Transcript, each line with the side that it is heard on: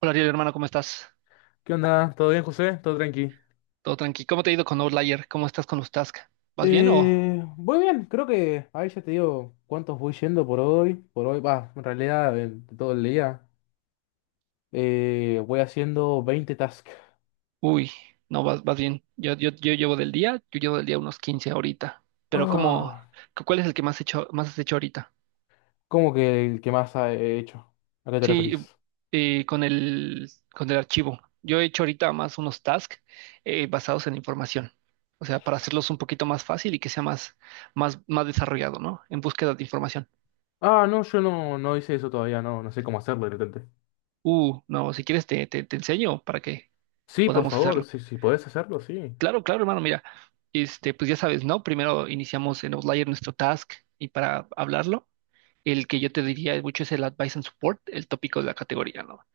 right: Hola Ariel, hermano, ¿cómo estás?
left: ¿Qué onda? ¿Todo bien, José? ¿Todo tranqui?
right: ¿Todo tranqui? ¿Cómo te ha ido con Outlier? ¿Cómo estás con los tasks? ¿Vas bien o?
left: Voy bien, creo que ahí ya te digo cuántos voy yendo por hoy. Por hoy, va, en realidad, todo el día. Voy haciendo 20 tasks.
right: Uy, no, vas bien. Yo llevo del día, yo llevo del día unos 15 ahorita. Pero ¿cómo?
left: Ah,
right: ¿Cuál es el que más has hecho ahorita?
left: ¿cómo que el que he hecho? ¿A qué te
right: Sí,
left: referís?
right: con el archivo. Yo he hecho ahorita más unos tasks, basados en información. O sea, para hacerlos un poquito más fácil y que sea más desarrollado, ¿no? En búsqueda de información.
left: Ah, no, yo no, no hice eso todavía, no, no sé cómo hacerlo de repente.
right: No, si quieres te enseño para que
left: Sí, por
right: podamos
left: favor,
right: hacerlo.
left: si podés hacerlo, sí.
right: Claro, claro, hermano, mira, pues ya sabes, ¿no? Primero iniciamos en Outlier nuestro task y para hablarlo, el que yo te diría mucho es el Advice and Support, el tópico de la categoría, ¿no?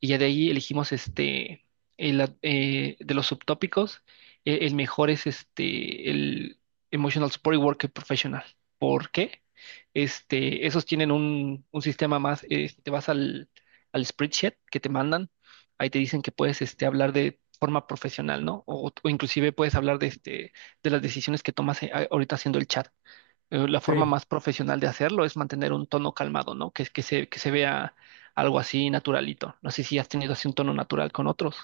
right: Y ya de ahí elegimos, de los subtópicos. El mejor es el Emotional Support Worker Professional. ¿Por qué? Esos tienen un sistema más. Te vas al spreadsheet que te mandan, ahí te dicen que puedes, hablar de forma profesional, ¿no? O inclusive puedes hablar de las decisiones que tomas, ahorita haciendo el chat. La
left: Sí,
right: forma más profesional de hacerlo es mantener un tono calmado, ¿no? Que se vea algo así naturalito. No sé si has tenido así un tono natural con otros.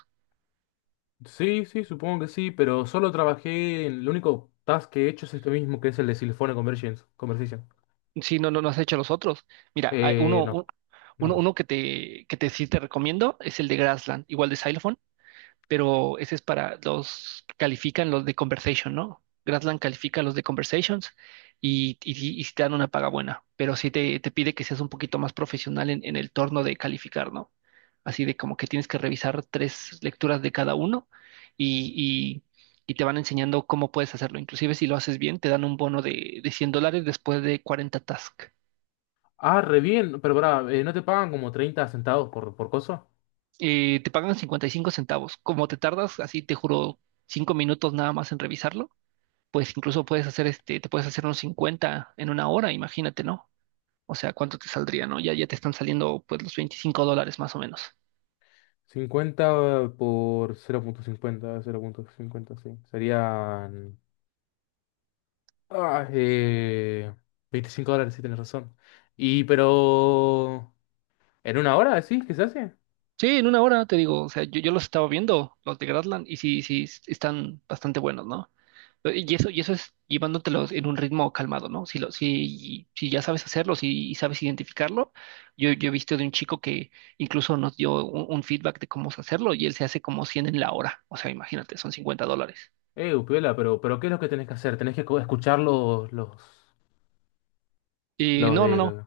left: sí, supongo que sí, pero solo trabajé en... Lo único task que he hecho es este mismo, que es el de Silphone Convergence, Conversation.
right: Si no, has hecho los otros. Mira, hay uno, un-
left: No. No,
right: uno,
left: no.
right: uno que te sí te recomiendo, es el de Grassland, igual de Xylophone. Pero ese es para los que califican los de Conversation, ¿no? Gradland califica los de Conversations, y, y, sí te dan una paga buena, pero sí te pide que seas un poquito más profesional en el torno de calificar, ¿no? Así de como que tienes que revisar tres lecturas de cada uno y, y- y te van enseñando cómo puedes hacerlo. Inclusive si lo haces bien, te dan un bono de $100 después de 40 tasks.
left: Ah, re bien. Pero pará, ¿no te pagan como 30 centavos por cosa?
right: Te pagan 55 centavos. Como te tardas, así te juro, 5 minutos nada más en revisarlo, pues incluso te puedes hacer unos 50 en una hora, imagínate, ¿no? O sea, ¿cuánto te saldría, no? Ya te están saliendo pues los $25 más o menos.
left: Cincuenta por cero cero punto cincuenta cero punto cincuenta, sí. Serían... Ah, eh, 25 dólares, sí, tenés razón. Y pero... ¿En una hora decís que se hace?
right: Sí, en una hora, te digo, o sea, yo los estaba viendo, los de Gradland, y sí, sí, están bastante buenos, ¿no? Y eso es llevándotelos en un ritmo calmado, ¿no? Si ya sabes hacerlo, si sabes identificarlo, yo he visto de un chico que incluso nos dio un feedback de cómo hacerlo y él se hace como 100 en la hora, o sea, imagínate, son $50.
left: Upiola, pero ¿qué es lo que tenés que hacer? ¿Tenés que escuchar
right: Eh,
left: los
right: no, no, no.
left: de...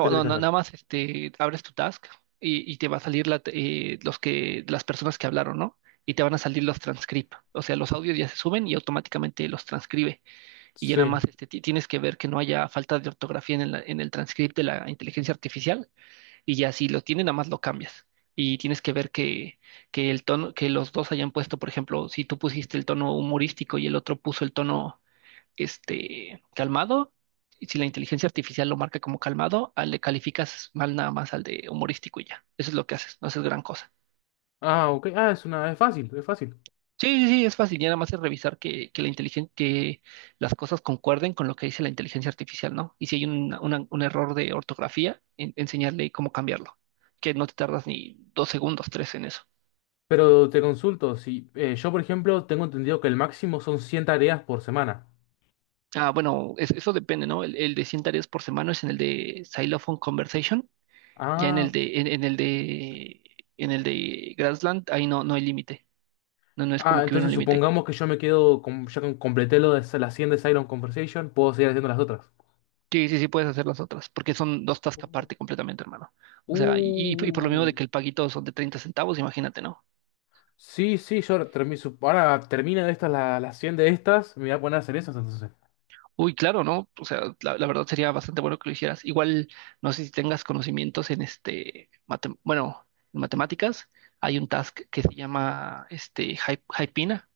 left: ¿Qué tenés
right: no,
left: que
right: na- nada
left: hacer?
right: más, abres tu task y te va a salir las personas que hablaron, ¿no? Y te van a salir los transcript. O sea, los audios ya se suben y automáticamente los transcribe. Y ya nada
left: Sí.
right: más, tienes que ver que no haya falta de ortografía en el transcript de la inteligencia artificial. Y ya si lo tiene, nada más lo cambias. Y tienes que ver que el tono, que los dos hayan puesto. Por ejemplo, si tú pusiste el tono humorístico y el otro puso el tono, calmado, y si la inteligencia artificial lo marca como calmado, le calificas mal nada más al de humorístico y ya. Eso es lo que haces, no haces gran cosa.
left: Ah, ok. Ah, es una... Es fácil, es fácil.
right: Sí, sí, sí, es fácil, ya nada más es revisar que las cosas concuerden con lo que dice la inteligencia artificial, ¿no? Y si hay un error de ortografía, enseñarle cómo cambiarlo, que no te tardas ni 2 segundos, tres en eso.
left: Pero te consulto, si yo por ejemplo tengo entendido que el máximo son 100 tareas por semana.
right: Ah, bueno, eso depende, ¿no? El de 100 tareas por semana es en el de Xylophone Conversation. Ya
left: Ah,
right: en el de Grassland, ahí no, no hay límite. No, no es
left: ah,
right: como que hubiera un
left: entonces
right: límite.
left: supongamos que yo me quedo, con, completé lo de las 100 de Silent Conversation, puedo seguir haciendo las otras.
right: Sí, sí, sí puedes hacer las otras, porque son dos
left: Uh.
right: tasks aparte completamente, hermano. O sea, y por lo mismo
left: Uh,
right: de que el paguito son de 30 centavos, imagínate, ¿no?
left: sí, yo ahora ahora termino de estas, las 100 de estas, me voy a poner a hacer esas entonces,
right: Uy, claro, ¿no? O sea, la verdad sería bastante bueno que lo hicieras. Igual, no sé si tengas conocimientos en matemáticas, hay un task que se llama, Hypina,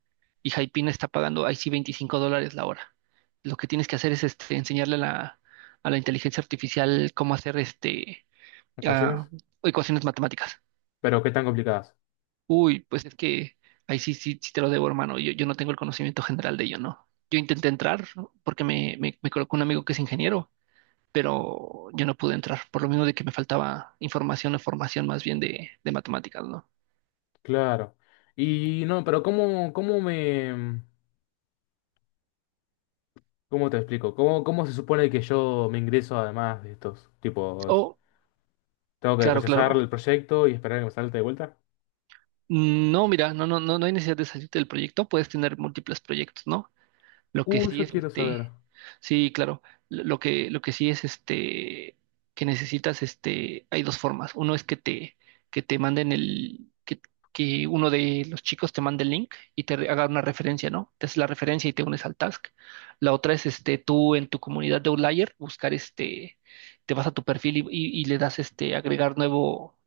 right: y Hypina está pagando ahí sí $25 la hora. Lo que tienes que hacer es, enseñarle a la inteligencia artificial cómo hacer, ah,
left: ecuaciones.
right: ecuaciones matemáticas.
left: Pero qué tan complicadas.
right: Uy, pues es que ahí sí, sí, sí te lo debo, hermano. Yo no tengo el conocimiento general de ello, ¿no? Yo intenté entrar, ¿no?, porque me colocó un amigo que es ingeniero, pero yo no pude entrar, por lo menos de que me faltaba información o formación más bien de matemáticas, ¿no?
left: Claro. Y no, pero ¿cómo, cómo me... ¿Cómo te explico? ¿Cómo, cómo se supone que yo me ingreso además de estos tipos?
right: O,
left: Tengo que
right: claro,
left: rechazar
right: claro.
left: el proyecto y esperar a que me salte de vuelta.
right: No, mira, no, no hay necesidad de salir del proyecto, puedes tener múltiples proyectos, ¿no? Lo que sí
left: Eso
right: es,
left: quiero saber.
right: sí, claro, lo que sí es, que necesitas, hay dos formas. Uno es que te manden, que uno de los chicos te mande el link y haga una referencia, ¿no? Te hace la referencia y te unes al task. La otra es, tú en tu comunidad de Outlier buscar, te vas a tu perfil y le das, agregar nuevo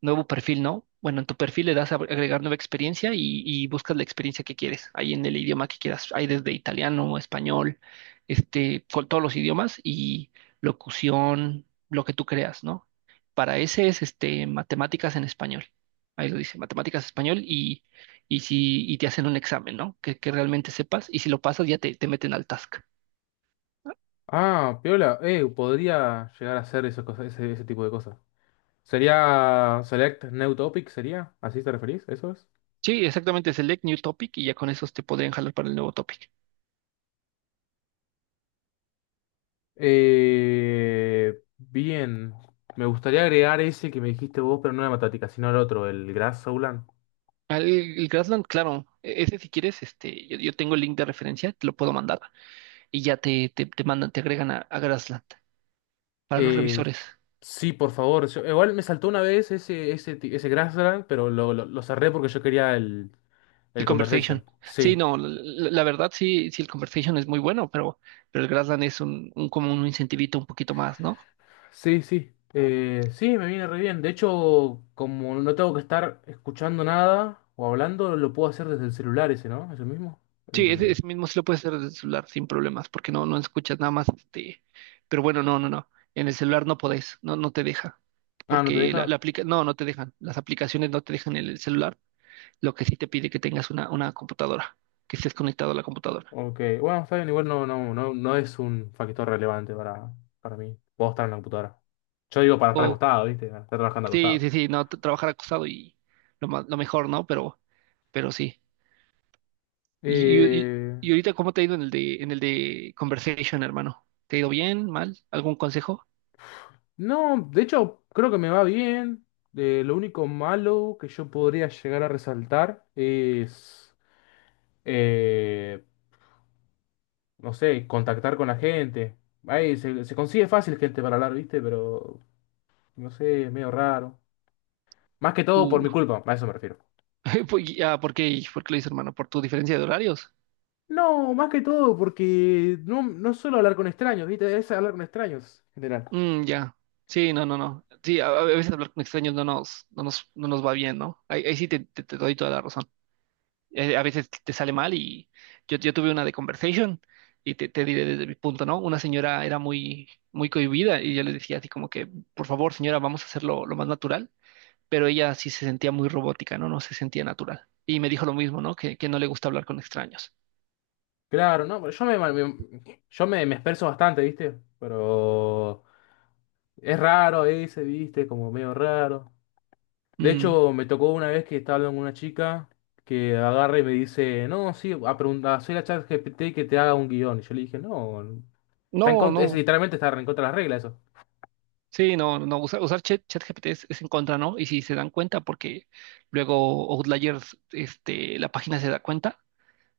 right: nuevo perfil, ¿no? Bueno, en tu perfil le das a agregar nueva experiencia y buscas la experiencia que quieres, ahí en el idioma que quieras. Hay desde italiano, español, con todos los idiomas y locución, lo que tú creas, ¿no? Para ese es, matemáticas en español. Ahí lo dice, matemáticas español, y si y te hacen un examen, ¿no?, que realmente sepas, y si lo pasas ya te meten al task.
left: Ah, piola, podría llegar a hacer esas cosas, ese tipo de cosas. Sería Select New Topic, ¿sería? ¿Así te referís? ¿Eso es?
right: Sí, exactamente, select new topic, y ya con esos te podrían jalar para el nuevo topic.
left: Bien. Me gustaría agregar ese que me dijiste vos, pero no la matemática, sino el otro, el Grass Soulan.
right: El Grassland, claro, ese si quieres, yo, yo tengo el link de referencia, te lo puedo mandar y ya te mandan, te agregan a Grassland, para los
left: Eh,
right: revisores.
left: sí, por favor. Igual me saltó una vez ese Grassland, pero lo cerré porque yo quería
right: El
left: el Conversation.
right: Conversation. Sí,
left: Sí.
right: no, la verdad sí, sí, el Conversation es muy bueno, pero el Grassland es un como un incentivito un poquito más, ¿no?
left: Sí, sí. Sí, me viene re bien. De hecho, como no tengo que estar escuchando nada o hablando, lo puedo hacer desde el celular ese, ¿no? ¿Es el mismo?
right: Sí, ese,
left: El-
right: ese mismo sí lo puedes hacer desde el celular sin problemas, porque no, no escuchas nada más, pero bueno, no, no, no. En el celular no podés, no, no te deja.
left: Ah, ¿no te
right: Porque
left: deja?
right: no, no te dejan. Las aplicaciones no te dejan en el celular. Lo que sí te pide que tengas una computadora, que estés conectado a la computadora.
left: Ok. Bueno, está bien, igual no, no, no es un factor relevante para mí. Puedo estar en la computadora. Yo digo para estar
right: O,
left: acostado, ¿viste? Para estar trabajando
right: sí,
left: acostado.
right: sí, sí, no, trabajar acostado y lo mejor, ¿no? Pero sí. Y, y, y-
left: Eh,
right: y ahorita, ¿cómo te ha ido en el de Conversation, hermano? ¿Te ha ido bien, mal? ¿Algún consejo?
left: no, de hecho, creo que me va bien. Lo único malo que yo podría llegar a resaltar es... Eh, no sé, contactar con la gente. Ahí se consigue fácil gente para hablar, ¿viste? Pero, no sé, es medio raro. Más que todo por
right: Uh,
left: mi culpa, a eso me refiero.
right: pues, ya, ¿por qué? ¿Por qué lo dices, hermano? ¿Por tu diferencia de horarios?
left: No, más que todo porque no, no suelo hablar con extraños, ¿viste? Es hablar con extraños, en general.
right: Mm, ya. Sí, no, no, no. Sí, a veces hablar con extraños no nos va bien, ¿no? Ahí sí te doy toda la razón. A veces te sale mal y yo tuve una de conversation y te diré desde mi punto, ¿no? Una señora era muy, muy cohibida y yo le decía así como que, por favor, señora, vamos a hacerlo lo más natural, pero ella sí se sentía muy robótica, ¿no? No se sentía natural. Y me dijo lo mismo, ¿no?, que no le gusta hablar con extraños.
left: Claro, no, pero yo me expreso bastante, ¿viste? Pero es raro ese, ¿viste? Como medio raro. De
right: Mm.
left: hecho, me tocó una vez que estaba hablando con una chica que agarra y me dice, no, sí, a preguntar, soy la chat GPT que te haga un guión. Y yo le dije, no, está en
right: No,
left: contra, es
right: no.
left: literalmente está en contra de las reglas eso.
right: Sí, no, no, usar ChatGPT es en contra, ¿no? Y si se dan cuenta, porque luego Outliers, la página se da cuenta,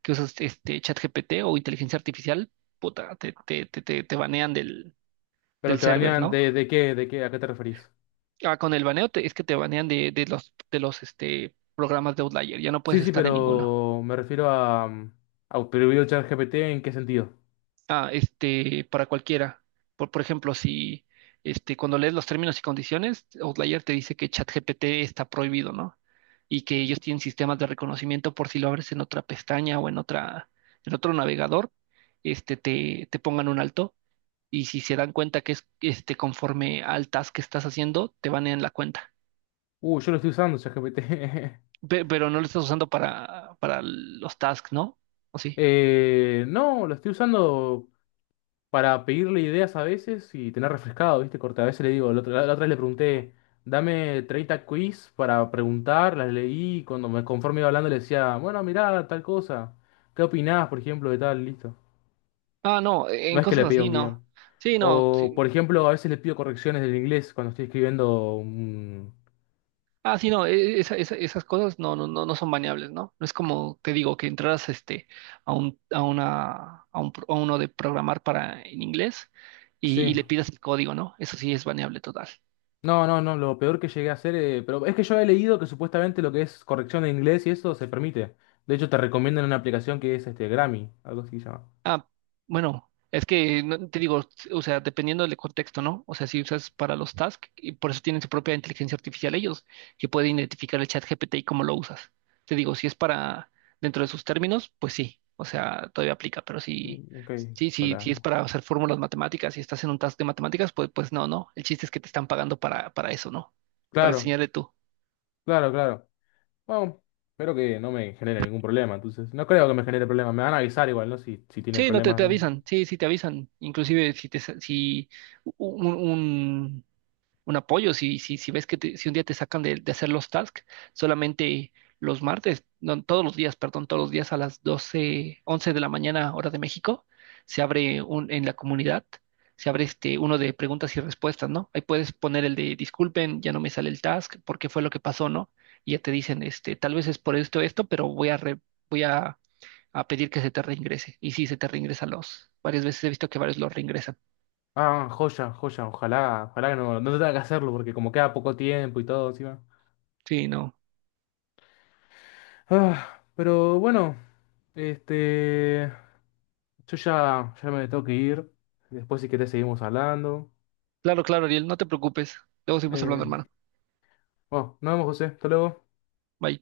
right: que usas este ChatGPT o inteligencia artificial, puta, te banean del
left: Pero te
right: server,
left: banean
right: ¿no?
left: de, de qué, ¿a qué te referís?
right: Ah, con el baneo, es que te banean de los programas de Outlier, ya no
left: Sí,
right: puedes
left: sí,
right: estar en ninguno.
left: pero me refiero a, mm, a prohibir el chat GPT en qué sentido.
right: Para cualquiera. Por ejemplo, si este, cuando lees los términos y condiciones, Outlier te dice que ChatGPT está prohibido, ¿no? Y que ellos tienen sistemas de reconocimiento por si lo abres en otra pestaña o en otro navegador, te pongan un alto, y si se dan cuenta que es conforme al task que estás haciendo, te van la cuenta.
left: Yo lo estoy usando, chat GPT.
right: Pero no lo estás usando para los tasks, ¿no? ¿O sí?
left: No, lo estoy usando para pedirle ideas a veces y tener refrescado, ¿viste? Corta, a veces le digo, la otra vez le pregunté, dame 30 quiz para preguntar, las leí, y cuando me conforme iba hablando le decía, bueno, mirá, tal cosa, ¿qué opinás, por ejemplo, de tal? Listo.
right: Ah, no,
left: No
right: en
left: es que le
right: cosas
left: pido
right: así
left: un
right: no.
left: guión.
right: Sí, no.
left: O,
right: Sí.
left: por ejemplo, a veces le pido correcciones del inglés cuando estoy escribiendo un...
right: Ah, sí, no, esas cosas no son baneables, ¿no? No es como te digo que entraras, a un, a una, a un, pro- a uno de programar para en inglés y,
left: Sí.
right: y le pidas el código, ¿no? Eso sí es baneable total.
left: No, no, no, lo peor que llegué a hacer, pero es que yo he leído que supuestamente lo que es corrección de inglés y eso se permite. De hecho, te recomiendan una aplicación que es este Grammy, algo así se llama.
right: Ah, bueno, es que te digo, o sea, dependiendo del contexto, ¿no? O sea, si usas para los tasks, y por eso tienen su propia inteligencia artificial ellos, que pueden identificar el chat GPT y cómo lo usas. Te digo, si es para dentro de sus términos, pues sí, o sea, todavía aplica, pero
left: Mm, ok,
right: sí, si es
left: hola.
right: para hacer fórmulas matemáticas y estás en un task de matemáticas, pues, pues no, no. El chiste es que te están pagando para eso, ¿no? Para
left: Claro,
right: enseñarle tú.
left: claro, claro. Bueno, espero que no me genere ningún problema, entonces. No creo que me genere problemas, me van a avisar igual, ¿no? Si, si tienen
right: Sí, no te,
left: problemas.
right: te
left: ¿Eh?
right: avisan, sí, sí te avisan. Inclusive si un, un un apoyo. Si ves si un día te sacan de hacer los tasks, solamente los martes, no, todos los días, perdón, todos los días a las 12 11 de la mañana, hora de México, se abre, en la comunidad, se abre, uno de preguntas y respuestas, ¿no? Ahí puedes poner el de disculpen, ya no me sale el task, ¿por qué fue lo que pasó, no? Y ya te dicen, tal vez es por esto, esto, pero voy a pedir que se te reingrese. Y sí, se te reingresan. Varias veces he visto que varios los reingresan.
left: Ah, joya, joya, ojalá, ojalá que no, no tenga que hacerlo, porque como queda poco tiempo y todo encima.
right: Sí, no.
left: Ah, pero bueno, este, yo ya, ya me tengo que ir. Después si querés seguimos hablando.
right: Claro, claro, Ariel, no te preocupes. Luego seguimos
left: Eh,
right: hablando, hermano.
left: bueno, nos vemos, José. Hasta luego.
right: Bye.